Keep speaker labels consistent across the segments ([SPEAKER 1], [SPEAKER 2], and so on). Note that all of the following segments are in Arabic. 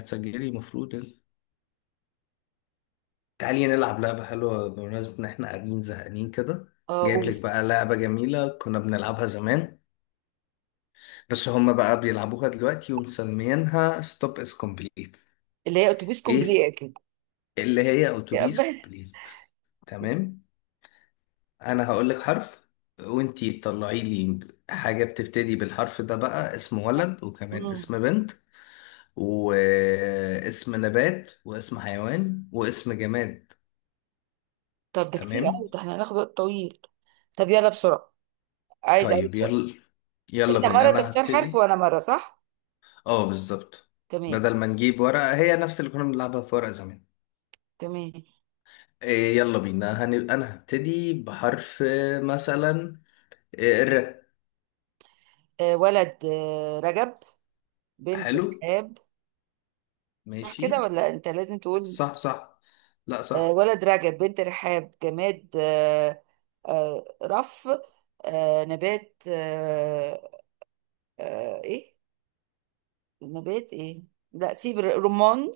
[SPEAKER 1] هتسجلي المفروض انت. تعالي نلعب لعبة حلوة بمناسبة إن إحنا قاعدين زهقانين كده.
[SPEAKER 2] اه
[SPEAKER 1] جايب لك
[SPEAKER 2] قول.
[SPEAKER 1] بقى لعبة جميلة كنا بنلعبها زمان، بس هما بقى بيلعبوها دلوقتي ومسميينها ستوب إز كومبليت.
[SPEAKER 2] اللي هي اتوبيس
[SPEAKER 1] إيه،
[SPEAKER 2] كومبلي اكيد.
[SPEAKER 1] اللي هي
[SPEAKER 2] يا
[SPEAKER 1] أوتوبيس
[SPEAKER 2] أبا.
[SPEAKER 1] كومبليت. تمام. أنا هقول لك حرف، وإنتي تطلعي لي حاجة بتبتدي بالحرف ده، بقى اسم ولد وكمان
[SPEAKER 2] مم.
[SPEAKER 1] اسم بنت واسم نبات واسم حيوان واسم جماد.
[SPEAKER 2] طب ده كتير
[SPEAKER 1] تمام.
[SPEAKER 2] قوي، ده احنا هناخد وقت طويل. طب يلا بسرعه. عايز اقول
[SPEAKER 1] طيب
[SPEAKER 2] سؤال.
[SPEAKER 1] يلا. يلا
[SPEAKER 2] انت
[SPEAKER 1] بينا
[SPEAKER 2] مره
[SPEAKER 1] انا
[SPEAKER 2] تختار حرف
[SPEAKER 1] هبتدي.
[SPEAKER 2] وانا مره، صح؟
[SPEAKER 1] اه، بالظبط.
[SPEAKER 2] تمام.
[SPEAKER 1] بدل ما نجيب ورقة، هي نفس اللي كنا بنلعبها في ورقة زمان.
[SPEAKER 2] تمام.
[SPEAKER 1] إيه يلا بينا انا هبتدي بحرف، مثلا. إيه الر.
[SPEAKER 2] ولد، رجب، بنت
[SPEAKER 1] حلو.
[SPEAKER 2] رحاب. صح كده
[SPEAKER 1] ماشي.
[SPEAKER 2] ولا انت لازم تقول؟
[SPEAKER 1] صح، صح. لا، صح.
[SPEAKER 2] ولد رجب، بنت رحاب، جماد، رف. نبات، ايه نبات ايه. لا سيب، رمان.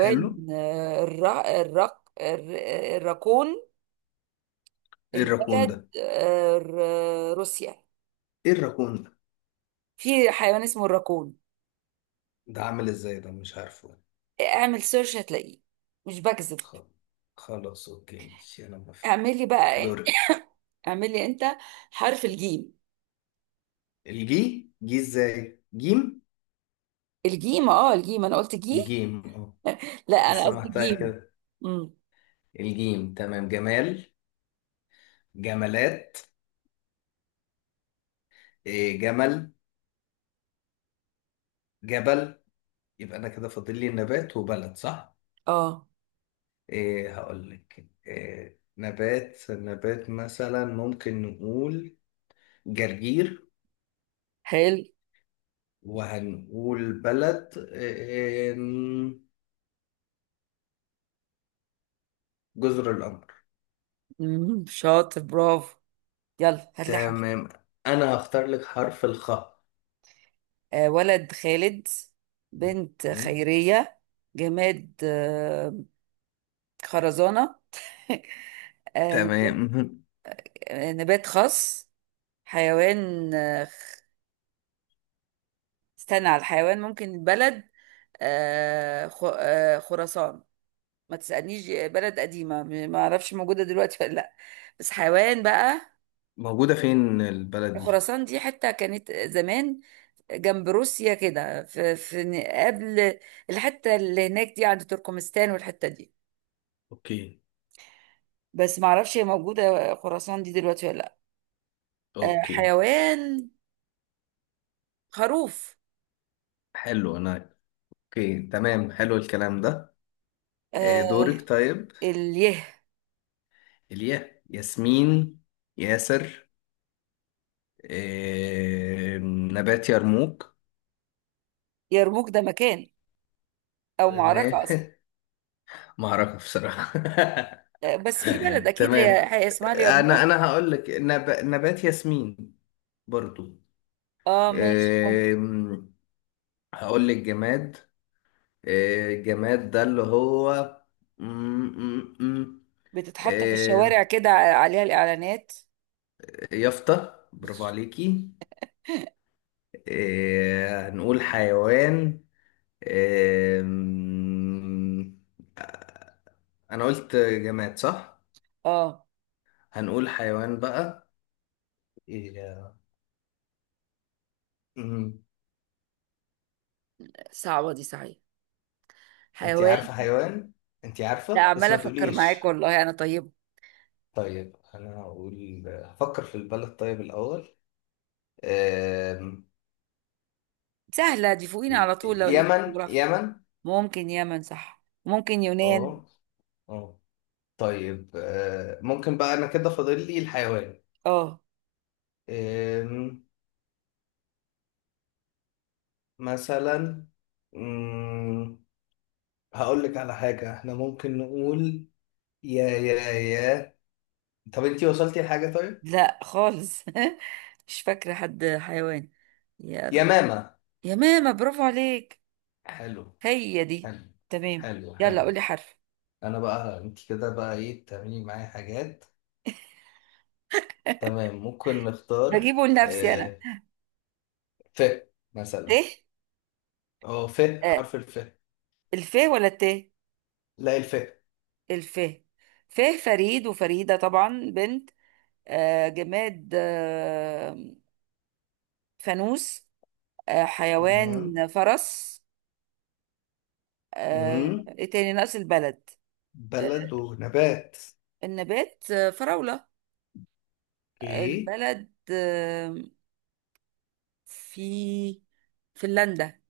[SPEAKER 1] حلو.
[SPEAKER 2] الراكون.
[SPEAKER 1] ايه الراكون
[SPEAKER 2] البلد،
[SPEAKER 1] ده؟
[SPEAKER 2] روسيا.
[SPEAKER 1] ايه الراكون ده؟
[SPEAKER 2] في حيوان اسمه الراكون.
[SPEAKER 1] ده عامل ازاي ده؟ مش عارفه.
[SPEAKER 2] اعمل سيرش هتلاقيه. مش بكذب.
[SPEAKER 1] خل- خلاص، اوكي ماشي انا موافق.
[SPEAKER 2] اعملي بقى.
[SPEAKER 1] دورك.
[SPEAKER 2] اعملي انت. حرف الجيم.
[SPEAKER 1] الجي جي ازاي جيم؟
[SPEAKER 2] الجيم، اه الجيم، انا قلت جي.
[SPEAKER 1] الجيم، اه.
[SPEAKER 2] لا، انا
[SPEAKER 1] حاسه
[SPEAKER 2] قصدي
[SPEAKER 1] محتاجة
[SPEAKER 2] جيم.
[SPEAKER 1] كده.
[SPEAKER 2] امم.
[SPEAKER 1] الجيم، تمام. جمال. جمالات. إيه جمل. جبل. يبقى انا كده فاضل لي نبات وبلد، صح؟
[SPEAKER 2] اه.
[SPEAKER 1] إيه، هقول لك إيه نبات. نبات مثلا ممكن نقول جرجير.
[SPEAKER 2] حلو.
[SPEAKER 1] وهنقول بلد إيه؟ جزر القمر.
[SPEAKER 2] امم، شاطر، برافو. يلا هات لي حاجة.
[SPEAKER 1] تمام. انا هختار لك حرف الخاء.
[SPEAKER 2] ولد خالد، بنت
[SPEAKER 1] مم.
[SPEAKER 2] خيرية، جماد، خرزانة. آه،
[SPEAKER 1] تمام.
[SPEAKER 2] نبات خاص. حيوان، استنى على الحيوان، ممكن بلد، خراسان. ما تسألنيش، بلد قديمة، ما أعرفش موجودة دلوقتي ولا لأ. بس حيوان بقى.
[SPEAKER 1] موجودة فين البلد دي؟
[SPEAKER 2] خراسان دي حتة كانت زمان، جنب روسيا كده، في قبل. الحتة اللي هناك دي عند تركمستان، والحتة دي.
[SPEAKER 1] اوكي.
[SPEAKER 2] بس ما اعرفش هي موجوده خراسان دي دلوقتي ولا لا.
[SPEAKER 1] اوكي.
[SPEAKER 2] حيوان خروف.
[SPEAKER 1] حلو، انا... اوكي تمام، حلو الكلام ده.
[SPEAKER 2] آه
[SPEAKER 1] دورك طيب.
[SPEAKER 2] اليه.
[SPEAKER 1] إليا ياسمين. ياسر. نبات يرموك.
[SPEAKER 2] يرموك ده مكان، او معركه اصلا.
[SPEAKER 1] تمام. معركة بصراحة.
[SPEAKER 2] بس في بلد اكيد هي
[SPEAKER 1] تمام.
[SPEAKER 2] هي اسمها
[SPEAKER 1] أنا
[SPEAKER 2] اليرموك.
[SPEAKER 1] أنا هقول لك نبات ياسمين برضو.
[SPEAKER 2] اه ماشي، ممكن.
[SPEAKER 1] آم، هقول لك جماد. الجماد ده اللي هو م- م- م-
[SPEAKER 2] بتتحط في
[SPEAKER 1] آه،
[SPEAKER 2] الشوارع كده عليها الاعلانات.
[SPEAKER 1] يافطة، برافو عليكي. هنقول حيوان. أم... انا قلت جماد صح؟
[SPEAKER 2] اه.
[SPEAKER 1] هنقول حيوان بقى. إيه... أم،
[SPEAKER 2] صعبه دي صحيح.
[SPEAKER 1] انت
[SPEAKER 2] حيوان.
[SPEAKER 1] عارفة حيوان. انت
[SPEAKER 2] لا
[SPEAKER 1] عارفة بس
[SPEAKER 2] عماله
[SPEAKER 1] ما
[SPEAKER 2] افكر
[SPEAKER 1] تقوليش.
[SPEAKER 2] معاك والله، انا طيبه.
[SPEAKER 1] طيب انا هقول... هفكر في البلد طيب الاول. أم...
[SPEAKER 2] سهله دي، فوقينا على طول لو ليك
[SPEAKER 1] يمن.
[SPEAKER 2] جغرافيا.
[SPEAKER 1] يمن.
[SPEAKER 2] ممكن يمن، صح؟ ممكن يونان.
[SPEAKER 1] اه. اه. طيب ممكن بقى. انا كده فاضل لي الحيوان.
[SPEAKER 2] اه.
[SPEAKER 1] أم... مثلا. أم... هقول لك على حاجة احنا ممكن نقول. يا. طب انتي وصلتي لحاجة طيب؟
[SPEAKER 2] لا خالص. مش فاكرة حد حيوان. يا
[SPEAKER 1] يا
[SPEAKER 2] ر...
[SPEAKER 1] ماما.
[SPEAKER 2] يا ماما، برافو عليك.
[SPEAKER 1] حلو.
[SPEAKER 2] هي دي.
[SPEAKER 1] حلو
[SPEAKER 2] تمام.
[SPEAKER 1] حلو
[SPEAKER 2] يلا
[SPEAKER 1] حلو.
[SPEAKER 2] قولي حرف.
[SPEAKER 1] انا بقى، انتي كده بقى ايه؟ تعملي معايا حاجات. تمام، ممكن نختار
[SPEAKER 2] هجيبه لنفسي انا.
[SPEAKER 1] آه. ف،
[SPEAKER 2] ت.
[SPEAKER 1] مثلا. اه ف.
[SPEAKER 2] آه.
[SPEAKER 1] حرف الف.
[SPEAKER 2] الف ولا الت؟
[SPEAKER 1] لا، الف.
[SPEAKER 2] الف. ف فريد وفريدة، طبعا بنت. جماد، فانوس.
[SPEAKER 1] تمام.
[SPEAKER 2] حيوان فرس.
[SPEAKER 1] مم.
[SPEAKER 2] ايه تاني، ناقص البلد. آه
[SPEAKER 1] بلد ونبات.
[SPEAKER 2] النبات، فراولة.
[SPEAKER 1] اوكي.
[SPEAKER 2] البلد، في، فنلندا.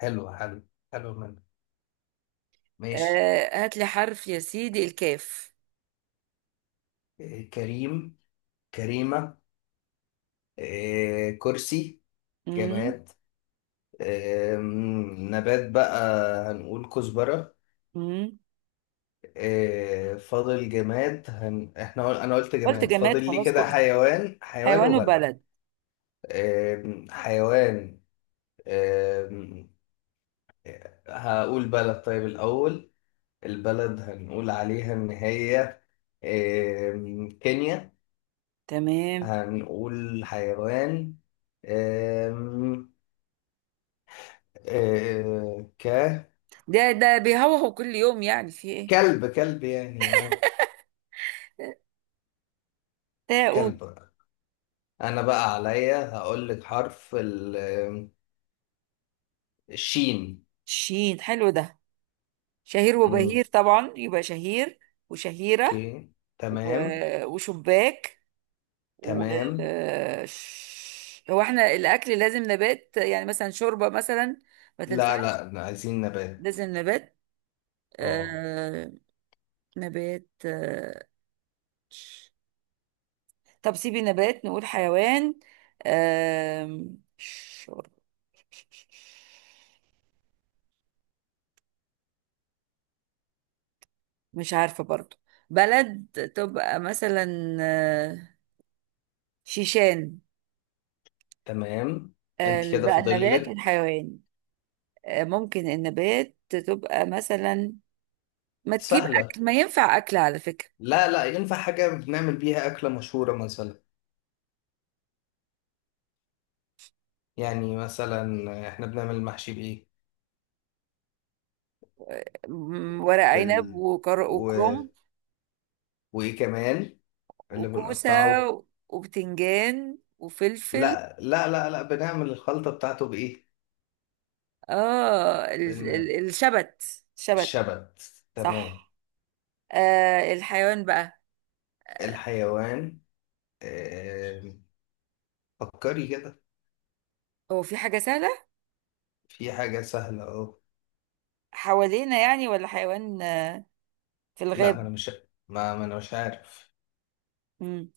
[SPEAKER 1] حلو حلو حلو منه. ماشي.
[SPEAKER 2] هات لي حرف يا سيدي، الكاف.
[SPEAKER 1] آه كريم. كريمة. آه كرسي.
[SPEAKER 2] مم.
[SPEAKER 1] جماد. نبات بقى. هنقول كزبرة.
[SPEAKER 2] مم.
[SPEAKER 1] فاضل جماد احنا انا قلت
[SPEAKER 2] قلت
[SPEAKER 1] جماد.
[SPEAKER 2] جماد،
[SPEAKER 1] فاضل لي
[SPEAKER 2] خلاص
[SPEAKER 1] كده
[SPEAKER 2] كنت.
[SPEAKER 1] حيوان. حيوان
[SPEAKER 2] حيوان
[SPEAKER 1] وبلد.
[SPEAKER 2] وبلد.
[SPEAKER 1] حيوان. آم، هقول بلد طيب الأول. البلد هنقول عليها إن هي كينيا.
[SPEAKER 2] تمام.
[SPEAKER 1] هنقول حيوان. آم، ك.
[SPEAKER 2] ده بيهوهو كل يوم، يعني في ايه؟
[SPEAKER 1] كلب، كلب يعني، اه.
[SPEAKER 2] تاؤد.
[SPEAKER 1] كلب. انا بقى عليا هقول لك حرف الشين.
[SPEAKER 2] شين حلو ده. شهير
[SPEAKER 1] مم.
[SPEAKER 2] وبهير، طبعا يبقى شهير وشهيرة.
[SPEAKER 1] اوكي تمام.
[SPEAKER 2] وشباك، و.
[SPEAKER 1] تمام.
[SPEAKER 2] هو احنا الاكل لازم نبات، يعني مثلا شوربة مثلا؟ ما
[SPEAKER 1] لا،
[SPEAKER 2] تنفعش.
[SPEAKER 1] لا، عايزين نبات.
[SPEAKER 2] لازم نبات.
[SPEAKER 1] اه.
[SPEAKER 2] آه... نبات، آه. طب سيبي نبات، نقول حيوان. آم، شر- مش عارفة برضو. بلد تبقى مثلا، شيشان.
[SPEAKER 1] تمام. انت كده
[SPEAKER 2] بقى
[SPEAKER 1] فاضل
[SPEAKER 2] النبات
[SPEAKER 1] لك.
[SPEAKER 2] والحيوان. ممكن النبات تبقى مثلا، ما تجيب
[SPEAKER 1] سهله.
[SPEAKER 2] أكل، ما ينفع أكل على فكرة.
[SPEAKER 1] لا لا، ينفع حاجه بنعمل بيها اكله مشهوره مثلا. يعني مثلا احنا بنعمل المحشي بايه؟
[SPEAKER 2] ورق عنب،
[SPEAKER 1] بال... و...
[SPEAKER 2] وكرنب
[SPEAKER 1] وايه كمان؟ اللي
[SPEAKER 2] وكوسة
[SPEAKER 1] بنقطعه.
[SPEAKER 2] وبتنجان وفلفل.
[SPEAKER 1] لا لا لا لا، بنعمل الخلطه بتاعته بايه؟
[SPEAKER 2] اه،
[SPEAKER 1] بن...
[SPEAKER 2] الشبت، شبت.
[SPEAKER 1] الشبت. تمام.
[SPEAKER 2] صح. الحيوان بقى.
[SPEAKER 1] الحيوان. آه، فكري كده.
[SPEAKER 2] هو في حاجة سهلة،
[SPEAKER 1] في حاجة سهلة أهو.
[SPEAKER 2] حوالينا يعني، ولا حيوان في
[SPEAKER 1] لا، ما
[SPEAKER 2] الغاب؟
[SPEAKER 1] أنا مش... ما أنا مش عارف.
[SPEAKER 2] مم.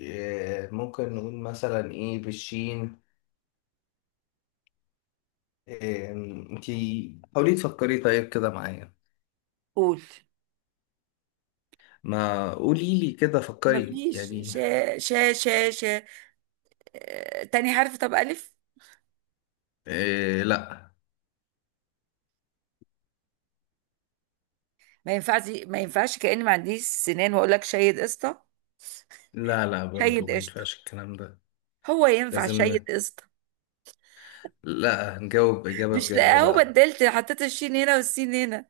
[SPEAKER 1] ممكن نقول مثلا إيه بالشين. آه، أنتي حاولي تفكري طيب كده معايا.
[SPEAKER 2] قول.
[SPEAKER 1] ما قولي لي كده، فكري
[SPEAKER 2] مفيش
[SPEAKER 1] يعني.
[SPEAKER 2] شا شا شا شا. تاني حرف طب، ألف.
[SPEAKER 1] لا.
[SPEAKER 2] ما ينفعش، ما ينفعش، كأني ما عنديش سنان وأقول لك شيد قشطة.
[SPEAKER 1] لا، لا، برضو
[SPEAKER 2] شيد
[SPEAKER 1] ما
[SPEAKER 2] قشطة.
[SPEAKER 1] ينفعش الكلام ده.
[SPEAKER 2] هو ينفع
[SPEAKER 1] لازم
[SPEAKER 2] شيد
[SPEAKER 1] ن...
[SPEAKER 2] قشطة؟
[SPEAKER 1] لا، نجاوب إجابة
[SPEAKER 2] مش
[SPEAKER 1] بجد
[SPEAKER 2] لاقيه، هو
[SPEAKER 1] بقى.
[SPEAKER 2] بدلت حطيت الشين هنا والسين هنا.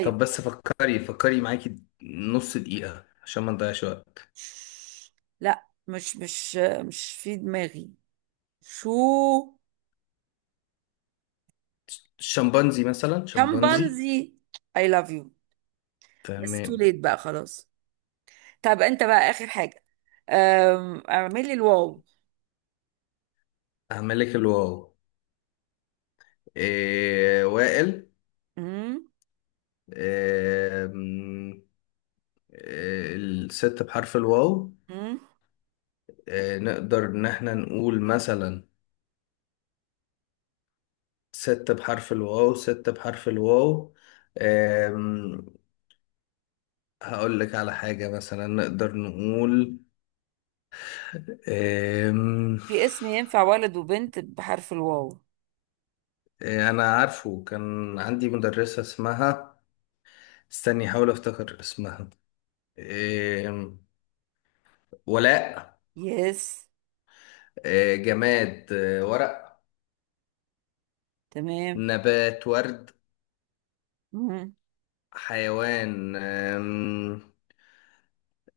[SPEAKER 1] طب بس فكري. فكري معاكي نص دقيقة عشان ما نضيعش وقت.
[SPEAKER 2] لا مش في دماغي. شو.
[SPEAKER 1] شمبانزي مثلا، شمبانزي.
[SPEAKER 2] شمبانزي. I love you. بس تو ليت
[SPEAKER 1] تمام.
[SPEAKER 2] بقى، خلاص. طب انت بقى اخر حاجه. اعملي الواو.
[SPEAKER 1] هعمل لك الواو. إيه وائل.
[SPEAKER 2] امم.
[SPEAKER 1] إيه م- إيه الست بحرف الواو؟
[SPEAKER 2] امم.
[SPEAKER 1] إيه نقدر إن احنا نقول مثلا ست بحرف الواو؟ ست بحرف الواو. إيه م- هقول لك على حاجة مثلا نقدر نقول. إيه م-
[SPEAKER 2] في اسم ينفع ولد وبنت بحرف الواو؟
[SPEAKER 1] إيه، أنا عارفه كان عندي مدرسة اسمها... استني أحاول أفتكر اسمها. إيه م- ولاء.
[SPEAKER 2] يس.
[SPEAKER 1] إيه جماد. إيه ورق.
[SPEAKER 2] تمام.
[SPEAKER 1] نبات ورد.
[SPEAKER 2] امم.
[SPEAKER 1] حيوان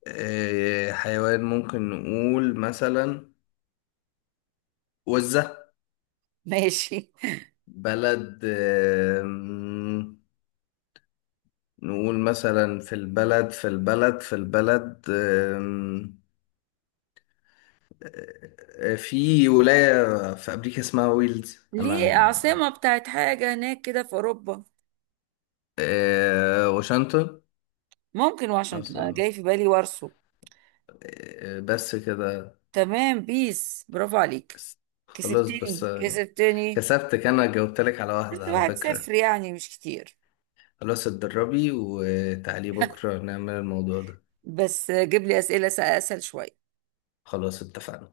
[SPEAKER 1] حيوان ممكن نقول مثلا وزة.
[SPEAKER 2] ماشي.
[SPEAKER 1] بلد نقول مثلا في البلد أم... في ولاية في أمريكا اسمها ويلز
[SPEAKER 2] ليه؟ عاصمه
[SPEAKER 1] أنا...
[SPEAKER 2] بتاعت حاجه هناك كده في اوروبا.
[SPEAKER 1] واشنطن.
[SPEAKER 2] ممكن واشنطن، انا
[SPEAKER 1] أصلاً.
[SPEAKER 2] جاي في بالي وارسو.
[SPEAKER 1] بس كده.
[SPEAKER 2] تمام، بيس، برافو عليك.
[SPEAKER 1] بس. خلاص بس
[SPEAKER 2] كسبتني كسبتني.
[SPEAKER 1] كسبتك. أنا جاوبتلك على
[SPEAKER 2] بس
[SPEAKER 1] واحدة على
[SPEAKER 2] واحد
[SPEAKER 1] فكرة.
[SPEAKER 2] صفر يعني مش كتير.
[SPEAKER 1] خلاص، اتدربي وتعالي بكرة نعمل الموضوع ده.
[SPEAKER 2] بس جيب لي اسئله اسهل شويه.
[SPEAKER 1] خلاص اتفقنا.